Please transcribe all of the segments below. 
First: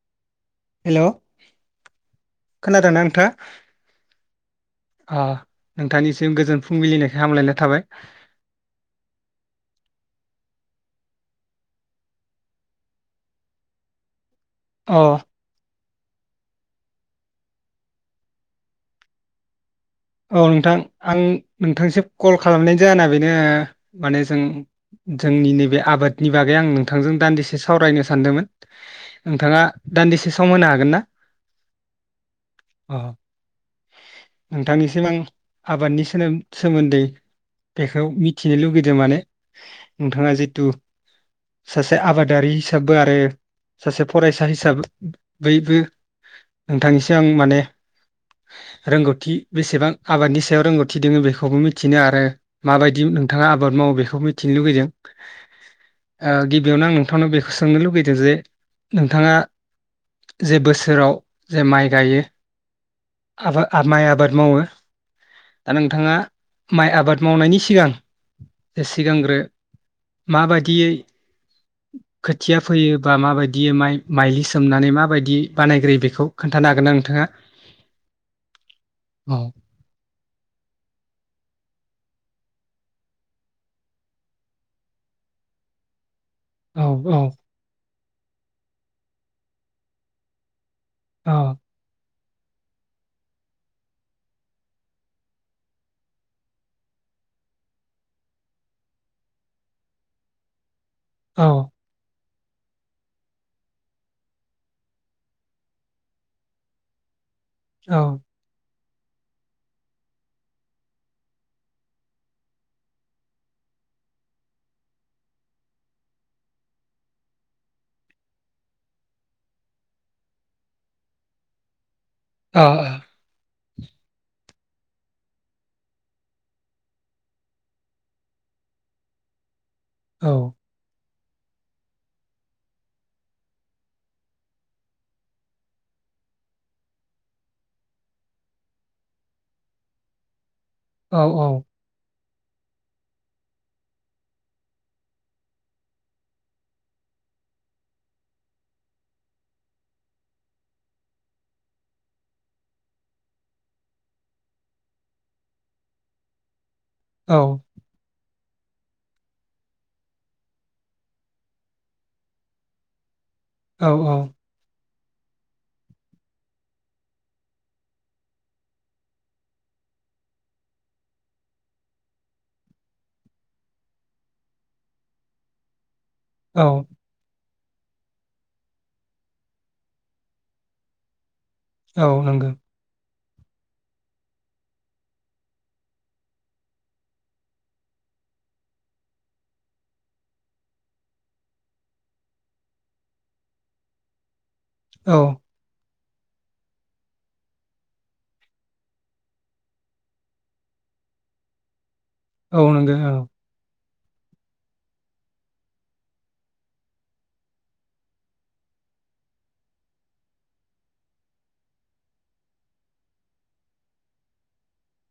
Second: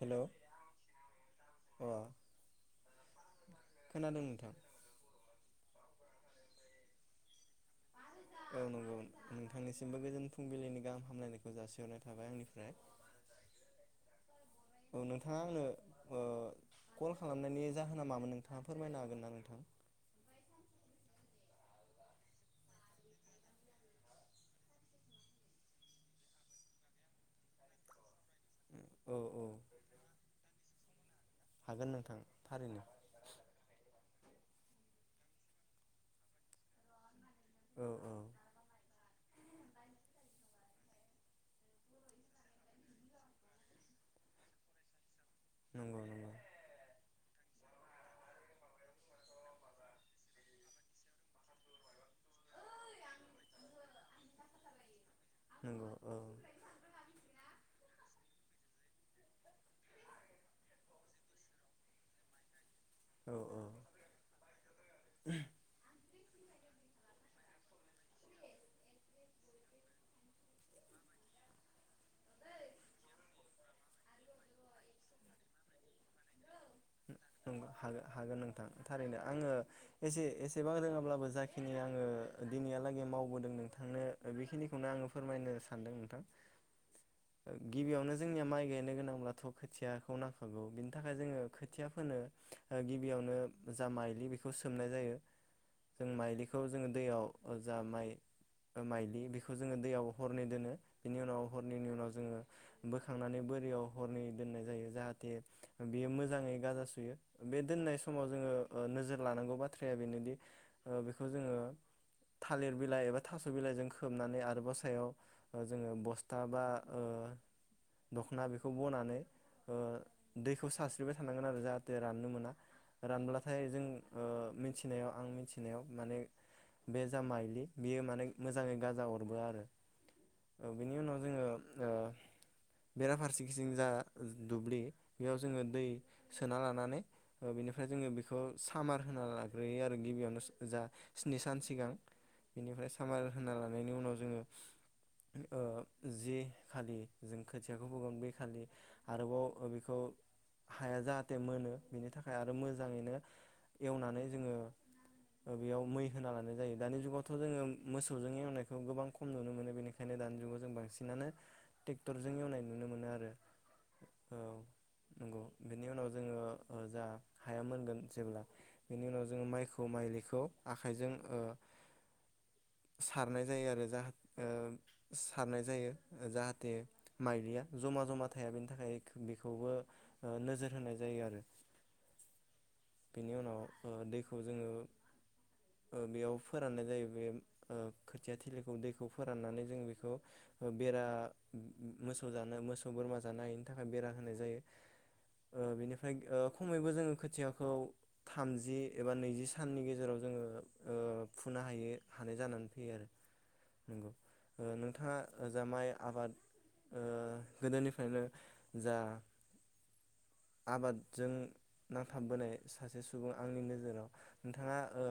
हेल'। Hello खोनादों ना नोंथाङा खोनादों नोंथां अ? नोंथांनिसिम गोजोन फुंबिलिनिखाय हामलायनाय थाबाय। औ नंगौ नोंथांनिसिमबो गोजोन फुंबिलिनि गाहाम हामलायनायखौ जासिहरनाय थाबाय आंनिफ्राय। अ औ नोंथाङा आंनो अ कल खालामनायनि जाहोना मामोन नोंथाङा फोरमायनो हागोन ना नोंथां? औ नोंथां आं नोंथांसिम कल खालामनाय जाहोना बेनो माने जों जोंनि नैबे आबादनि बागै आं नोंथांजों दान्दिसे सावरायनो सानदोंमोन औ औ नोंथाङा दान्दिसे सम होनो हाग हागोन ना? हागोन नोंथां थारैनो। अ नोंथांनिसिम आं आबादनि सोमोन सोमोन्दै औ बेखौ औ मिथिनो लुगैदों माने नोंथाङा जिथु सासे आबादारि हिसाबबो आरो सासे फरायसा हिसाब बयबो नंगौ नंगौ नोंथांनिसि [unintelligible] माने रोंगौथि बेसेबां आबादनि सायाव रोंगौथि दोङो बेखौबो मिथिनो आरो माबायदि नोंथाङा आबाद मावो बेखौबो मिथिनो लुबैदों औ औ अ गिबियावनो आं नोंथांनाव बेखौ सोंनो लुबैदों जे नोंथाङा जे बोसोराव जे माइ गायो औ औ आबाद आ माय आबाद मावो दा नोंथां थाङा माइ आबाद मावनायनि सिगां सिगांग्रो माबायदियै खोथिया फोयो बा माबायदियै माइ माइलि सोमनानै माबायदियै बानायग्रोयो बेखौ खोन्थानो हागोन ना नोंथाङा हाग हागोन नोंथां थारैनो औ आङो एसे एसेबां रोङाब्लाबो जाखिनि आङो अ दिनैहालागै मावबोदों नोंथांनो बेखिनिखौनो आङो फोरमायनो सानदों नोंथां औ औ गिबियावनो जोंनिया माइ गायनो गोनांब्लाथ' खोथियाखौ नांखागौ थाखाय औ जोङो खोथ फोनो ओ गिबियावनो जा माइलि बेखौ सोमनाय जायो जों माइलिखौ जोङो दैयाव जा माइ ओ माइलि बेखौ जोङो दैयाव हरनै दोनो बिनि उनाव हरनैनि उनाव जोङो बोखांनानै बोरियाव हरनै दोननाय जायो जाहाथे बेयो मोजाङै गाजा सुयो बे औ दोननाय समाव जोङो ओ नोजोर लानांगौ बाथ्राया बेनोदि ओ बेखौ जोङो थालिर बिलाइ एबा थास' बिलाइजों खोबनानै आरोबाव सायाव जोङो बस्था बा ओ दखना बेखौ बनानैखौ ओ दैखौ सारस्रिबाय थानांगोन आरो जाहा राननो मोना औ रानब्ला थाय जों ओ मिथिनायाव आं मिथिनायाव माने बे जा माइलि बियो माने मोजाङै गाजा अरबोआ आरो औ बिनि उनाव जोङो ओ बेराफारसेथिं जा दुब्लि बेयाव जोङो दै सोना लानानै ओ बेनिफ्राय जोङो बेखौ सामार होना लाग्रोयो आरो गिबियावनो जा स्नि औ सान सिगां बेनिफ्राय सामार होना लानायनि उनाव जोङो ओ जि खालि जों खोथियाखौ फोगोन बे खालि आरोबाव ओ बेखौ हाया जाहाथे मोनो बेनि थाखाय आरो मोजाङैनो एवनानै जोङो ओ बेयाव मै होना लानाय जायो दानि औ जुगावथ' जो मोस सौजों एवनायखौ गोबां खम नुनो मोनो बेनिखायनो दानि जुगाव जों बांसिनानो ट्रेक्टरजों एवनाय नुनो मोनो आरो औ औ नंगौ बेनि उनाव जोङो ओ जा हाया मोनगोन जेब्ला बेनि उनाव जोङो माइखौ माइलिखौ आखाइजों ओ सारनाय जायो आरो जाहा ओसारनाय जायो औ जाहाथे माइलिया जमा जमा थाया बेनि थाखाय बेखौबो। ओ नोजोर होनाय जायो आरो। औ नंगो। बेनि उनाव ओ दैखौ जोङो ओ बेयाव फोराननाय जायो बे ओ खोथिया थिलिखौ दैखौ फोराननानै जों बेखौ ओ बेरा मोसौ जानो मोसौ बोरमा जानो हायिनि थाखाय बेरा होनाय जायो। औ ओ बेनिफ [unintelligible] ओ खमैबो जोङो खोथियाखौ थामजि एबा नैजि साननि गेजेराव जोङो ओ फुनो हायो। हानाय औ जानानै नंगौ फैयो आरो। औ नंगौ ओ नोंथाङा ओ जा माइ आबाद ओ गोदोनिफ्रायनो जा आबादजों नांथाबबोनाय सासे सुबुं आंनि नोजोराव नोंथाङा ओ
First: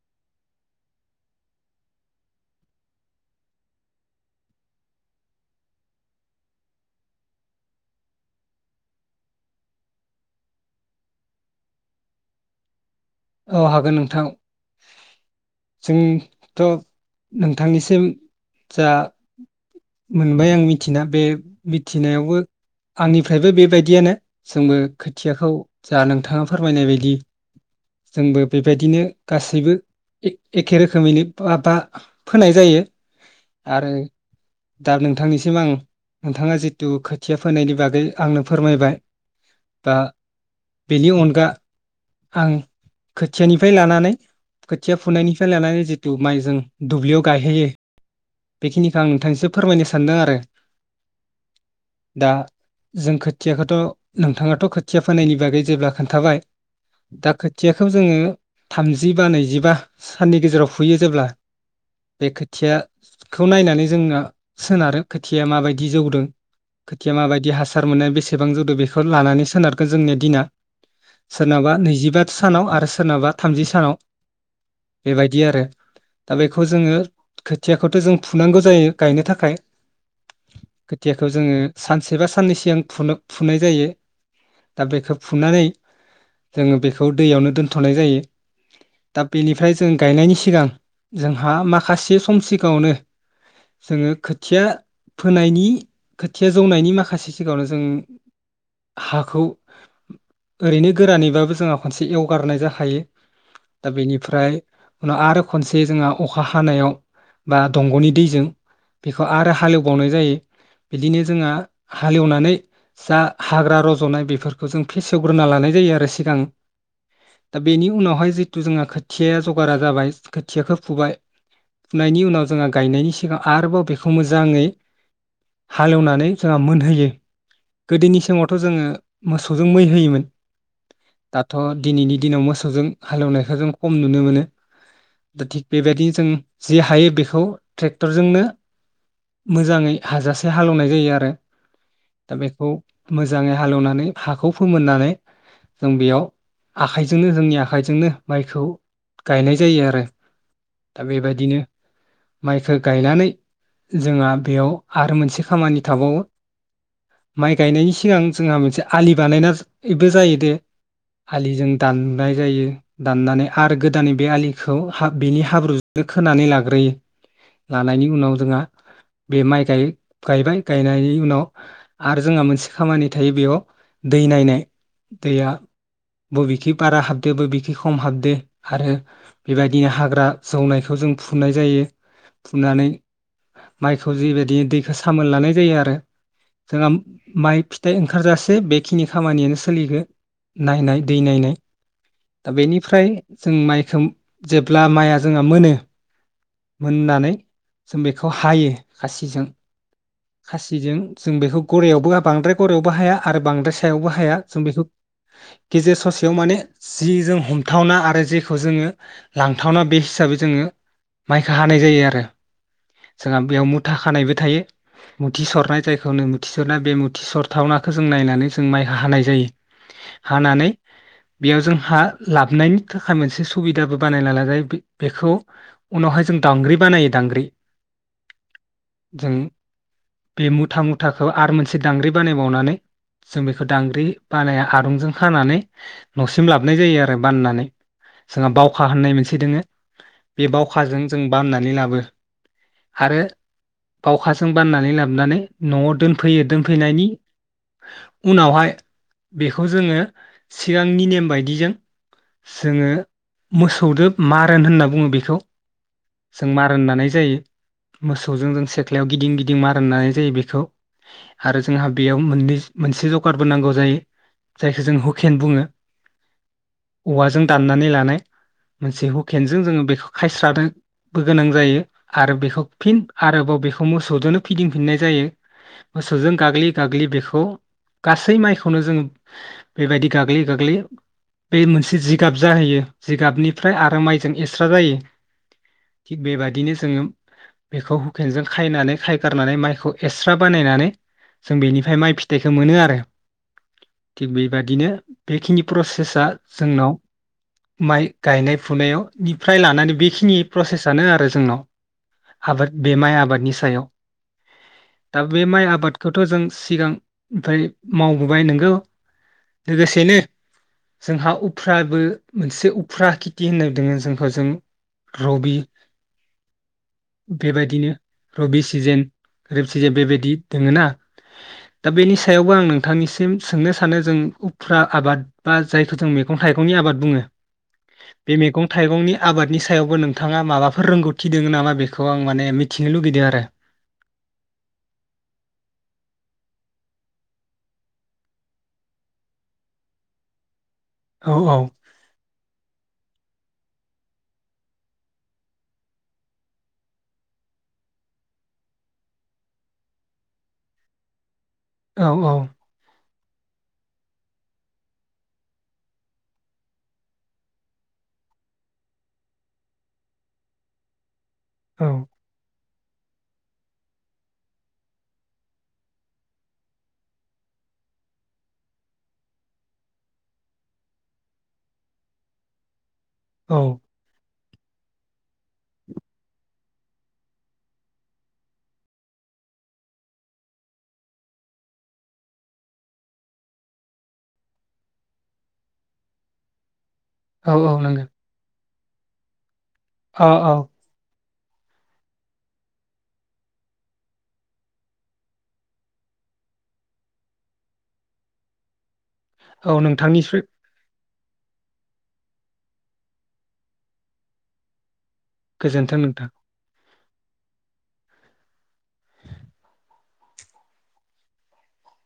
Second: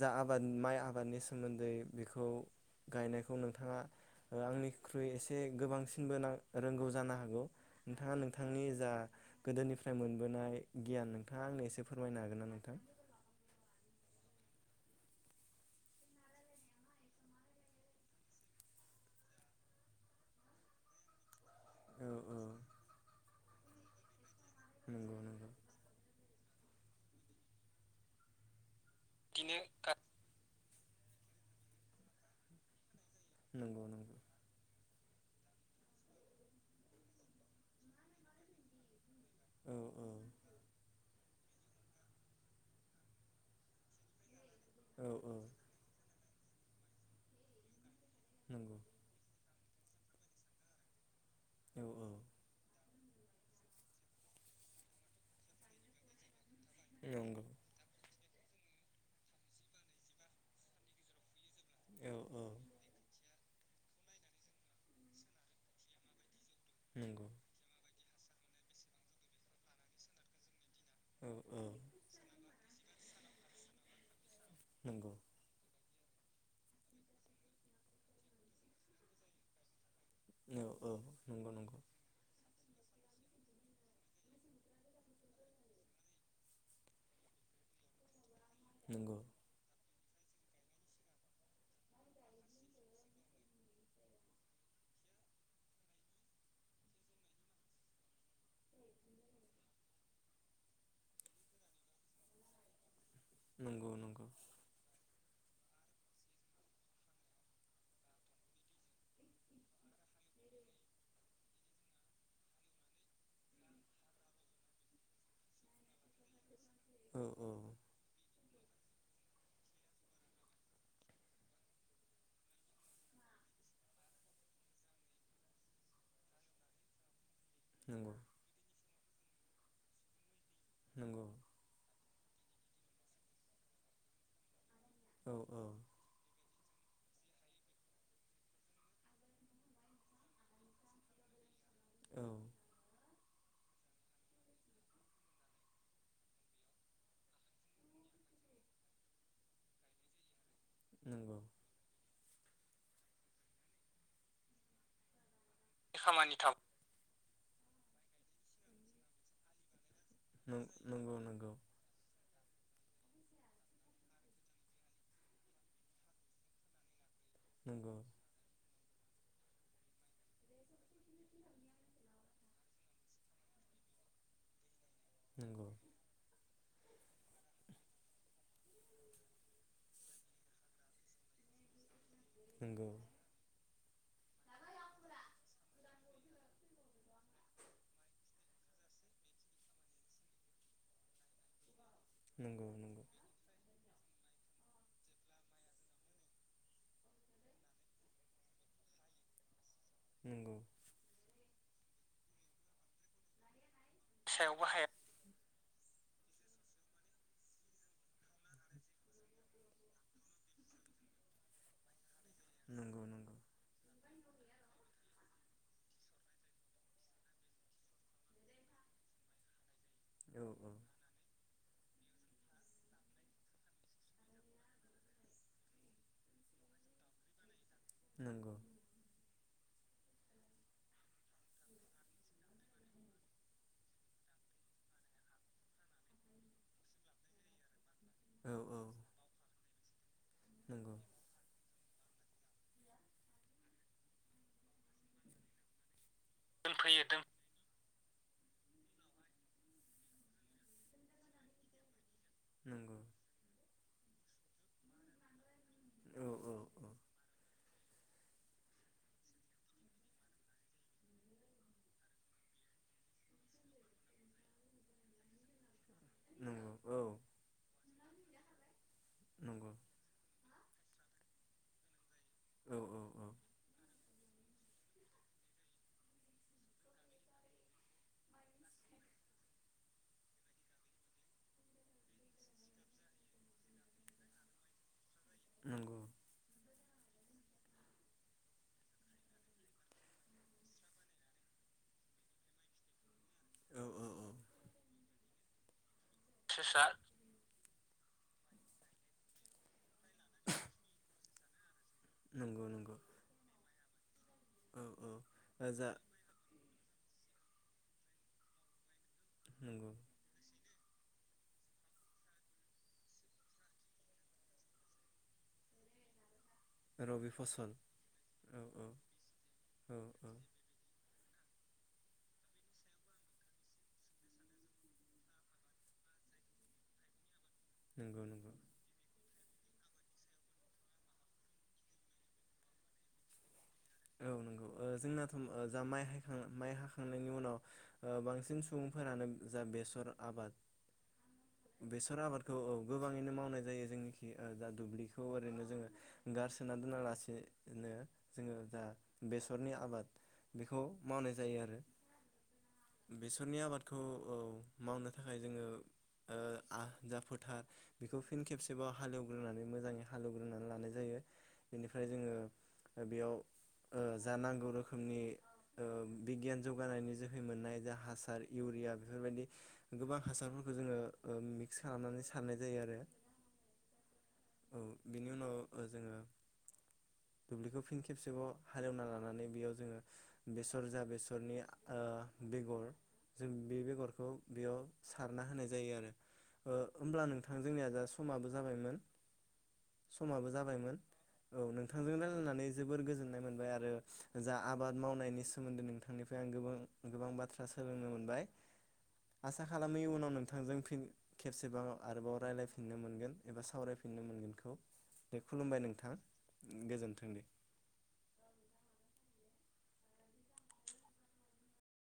जा आबाद माइ आबादनि सोमोन्दै बेखौ गायनायखौ नोंथाङा ओ आंनिख्रुइ एसे गोबांसिनबो रोंगौ जानो हागौ नोंथाङा नोंथांनि जा गोदोनिफ्राय मोनबोनाय गियान नोंथाङा आंनो एसे फोरमायनो हागोन ना नोंथां? औ हागोन नोंथां जोंथ' नोंथांनिसिम जा मोनबाय आं मिथिना बे औ औ मिथिनायावबो आंनि। फ्रायबो बेबायदियानो। जोंबो नंगौ नंगौ। खोथियाखौ जा नोंथाङा फोरमायनाय बायदि जोंबो बे बायदिनो बिदिनो गासैबो गा ए एग एखे रोखोमैनो माबा फोनाय जायो। नंगौ आरो नंगौ। दा नोंथांनिसिम आं नोंथाङा जिथु खोथिया फोनायनि बागै आंनो फोरमायबाय। औ दा औ बेनि अन गा आं खोथियानिफ्राय लानानै खोथिया औ औ फुनायनिफ्राय लानानै जि थुब माइ जों दुब्लियाव गायहैयो। नंगौ बेखिनिखो आं नोंथांसिम फोरमायनो सानदों आरो‌। औ औ दा जों खोथियाखौथ' नोंथाङाथ' खोथिया फोनायनि बागै जेब्ला खोन्थाबाय दा नंगौ खोथियाखौ जोङो थामजि बा नैजिबा साननि गेजेराव फुयो जेब्ला औ बे औ खोथिया खौ नायनानै जोंहा सोनारो खोथिया माबायदि जौदों। खोथिया नंगौ माबायदि हासार मोननो बेसे बेसेबां जौदो बेखौ लानानै सोनारगोन जोंनिया दिना। औ औ सोरनाबा नैजिबा सानाव आरो सोरनाबा थामजि सानाव नंगौ बेबायदि आरो दा बेखौ जोङो खोथियाखौथ' जों फुनांगौ जायो गायनो थाखाय औ औ खोथियाखौ नंगौ जोङो सानसे बा साननै सिगां फुनो- फुनाय जायो दा बेखौ फुनानै जोङो बेखौ दैयावनो दोनथ'नाय जायो। नंगौ दा बेनिफ्राय जों गायनायनि सिगां जोंहा माखासे सम सिगाङावनो जोङो खोथिया फोनायनि खोथिया जौनायनि माखासे सिगाङावनो जों हाखौ ओैरैनो गोरानैबाबो जोंहा खनसे एवगारनाय जाखायो। नंगौ दा नंगौ बेनिफ्राय उनाव आरो खनसे जोंहा अखा हानायाव बा दंग'नि दैजों बेखौ आरो हालेवबावनाय जायो बिदिनो जोंहा हालेवनानै जा हाग्रा रज'नाय बेफोरखौ जों फेसेवग्रोना लानाय जायो आरो सिगां औ औ दा बेनि उनावहाय जिथु जोंहा खो खोथियाया जगारा जाबाय खोथियाखौ फुबाय फुनायनि उनाव जोंहा गायनायनि सिगां आरोबाव बेखौ मोजाङै हालौवनानै जोंहा मोनहोयो। नंगौ गोदोनि समावथ' जोङो मोसौजों मै होयोमोन। नंगौ दाथ' दिनैनि दिनाव मो मोसौजों हालौवनायखौ जों कम नुनो मोनो। औ दा औ थिग बेबायदिनो जों जे हायो बेखो खौ ट्रेक्टरजोंनो मोजाङै हाजासे हालौनाय जायो आरो औ दा बेखौ मोजाङै हालौनानै हाखौ फोमोननानै जों बेयाव आखाइजोंनो जोंनि आखाइजोंनो माइखौ गायनाय जायो आरो। दा नंगौ बेबायदिनो माइखो गायनानै जोंहा बेयाव आरो मोनसे खामानि थाबावो खामानि थाब माइ गायनायनि सिगां जोंहा मोनसे आलि बानायना बेबो जायो दे नंगौ नंगौ आलिजों दाननाय जायो दाननानै आरो गोदानै बे आलिखौ हा बेनि हाब्रुजोंनो खोनानै लाग्रोयो। नंगौ लानायनि उनाव जोंहा बे माइ गाय गायबाय गायनायनि उनाव आरो जोंहा मोनसे खामानि थायो बेयाव दै नायनाय। दैया नंगौ बबेखि बारा हाबदो बबेखि खम हाबदो आरो बेबायदिनो हाग्रा जौनायखौ जों फुननाय जायो। फुनानै नंगौ माइखौ जिबायदि दैखो सामोन लानाय जायो आरो जोंहा माइ फिथाइ ओंखारजासे बेखिनि खामानियानो सोलिगो नायनाय दै नायनाय दा नंगौ नंगौ बेनिफ्राय जों माइ उम जेब्ला माइआ जोंहा मोनो मोननानै जों बेखौ हायो खासिजों। नंगौ खासिजों जों बेखौ गरायावबो बांद्राय गरायावबो हाया आरो बांद्राय सायावबो हाया सायाव जों बेखौ बाहाया गेजेर ससेयाव माने जि जों हमथावना आरो जेखौ जोङो लांथावना बे हिसाबै जोङो माइखौ हानाय जायो आरो। नंगौ नंगौ जोङा बेयाव मु मुथा खानायबो थायो मुथि सरनाय जायखौनो मुथि सरनाय बे मुथि सरथावनाखौ जों नायनानै जों माइ हानाय जायो। जायो औ हानानै औ बेयाव जों हा लाबोनायनि थाखाय मोनसे सुबिदाबो बानायना लाजायो। बे बेखौ उनावहाय जों दांग्रि बानायो दांग्रि। नंगौ। जों बे मुथा मुथाखौ आरो मोनसे दांग्रि बानायबावनानै जों बेखौ दांग्रि बानाया आरुंजों खानानै न'सिम लाबोनाय जायो आरो बाननानै। जोंहा औ औ बावखा होननाय मोनसे दोङो बे नंगौ बावखाजों जों बाननानै लाबो आरो बावखाजों बाननानै लाबोनानै न'आव दोन फैयो दोनफैयो दोनफैनायनि दोन उनावहाय बेखौ जोङो सिगांनि नेम बायदिजों जोङो नंगौ मोसौ दोब मारोन होनना बुङो बेखौ। औ जों औ मारोन औ नानाय जायो। मोसौजों जों सेख्लायाव गिदिं गिदिं मारोन नानाय जायो बेखौ आरो जोंहा बेयाव मोननै मोनसे जगारबो नांगौ जायो। जायखौ जों हुकेन बुङो नंगौ औ औवाजों दाननानै लानाय। मोनसे हुकेनजों नंगौ जोङो बेखौ खायस्रादो बो गोनां जायो। आरो बेखौ औ फिन औ औ आरोबाव बेखौ मोसौजोंनो फिदिंफिननाय जायो। मोसौजों गाग्लि गाग्लि बेखौ गासै माइखौनो जों बेबायदि गाग्लि गाग्लि बे मोनसे जिगाब जाहैयो जिगाबनिफ्राय आरो माइजों एक्सट्रा जायो। नंगौ थिग बेबादिनो जोङो बेखौ हुकेनजों खायनानै खायगारनानै माइखौ एक्सट्रा बानायनानै जों बेनिफ्राय माइ फिथाइखौ मोनो आरो। औ औ औ थिग बेबादिनो बेखिनि प्रसे स आ सेसा जोंनाव माइ गायनाय फुनायाव निफ्राय लानानै बेखिनि प्रसेसानो आरो जोंनाव। नंगौ आबाद बे नंगौ माइ आबादनि सायाव। औ औ दा बे माइ ओ जा आबादखौथ' जों सिगां ओमफ्राय मावबोबाय नोंगौ नंगौ लोगोसेनो जोंहा उफ्राबो मोनसे उफ्रा खेथि होनना दङो। जोंखौ जों रबि रबि फसल बेबायदिनो रबि औ औ सिजेन रिब सिजेन औ औ बेबायदि दोङो ना? दा बेनि सायावबो आं नोंथांनिसिम सोंनो सा नो जों उफ्रा आबाद बा जायखौ जों मैगं थाइगंनि आबाद बुङो। नंगौ बे नंगौ मैगं थाइगंनि आबादनि सा सायावबो नोंथाङा माबाफोर रोंगौथि दोङो नामा बेखौ आं माने मिथिनो लुगैदों आरो। औ नंगौ ओ जोंनाथ' जा माइ हाइखां माइ हाखांनायनि उनाव ओ बांसिन सुबुंफोरानो जा बेसर आबाद औ औ बेसर आबादखौ औ गोबाङैनो मावनाय जायो जोंनिखि दा दुब्लिखौ ओरैनो जोङो गारसोना दोना लासेनो जोङो जा बेसरनि आबाद बेखौ मावनाय जा औ औ। बेसरनि आबादखौ ओ मावनो थाखाय जोङो ओ आ जा फोथार बेखौ फिन खेबसेबाव हालेवग्रोनानै मोजाङै हालेवग्रोनानै लानाय जायो। औ बेनिफ्राय जोङो दा बेयाव ओ जा नांगौ रोखोमनि ओ बिगियान जौगानायनि जोहै मोननाय जा हासार इउरिया बेफोरबायदि गोबां हासारफोरखौ जोङो ओ मिक्स खालामनानै सारनाय जायो आरो। औ। औ बिनि उनाव जोङो दुब्लिखौ फिन खे खेबसेबाव हालेवना लानानै बेयाव जोङो बेसर जा बेसरनि ओ बेगर जों बे बेगरखौ बेयाव सारना होनाय जायो आरो ओ होमब्ला औ नोंथां औ जोंनिया दा नंगौ समाबो जा जाबायमोन। औ समाबो औ जाबायमोन। औ नोंथांजों रायलायनानै जोबोर गोजोननाय मोनबाय आरो जा आबाद मावनायनि सोमोन्दै नोंथांनिफ्राय आं गोबां गोबां बाथ्रा सोलोंनो मोनबाय। आसा औ खालामो उनाव नोंथांनिफ्राय नोंथांजों फिन खेबसेबाव आरोबाव रायलायफिननो मोनगोन एबा सावरायफिननो मोनगोनखौ दे खुलुमबाय नोंथां गोजोन थों दे।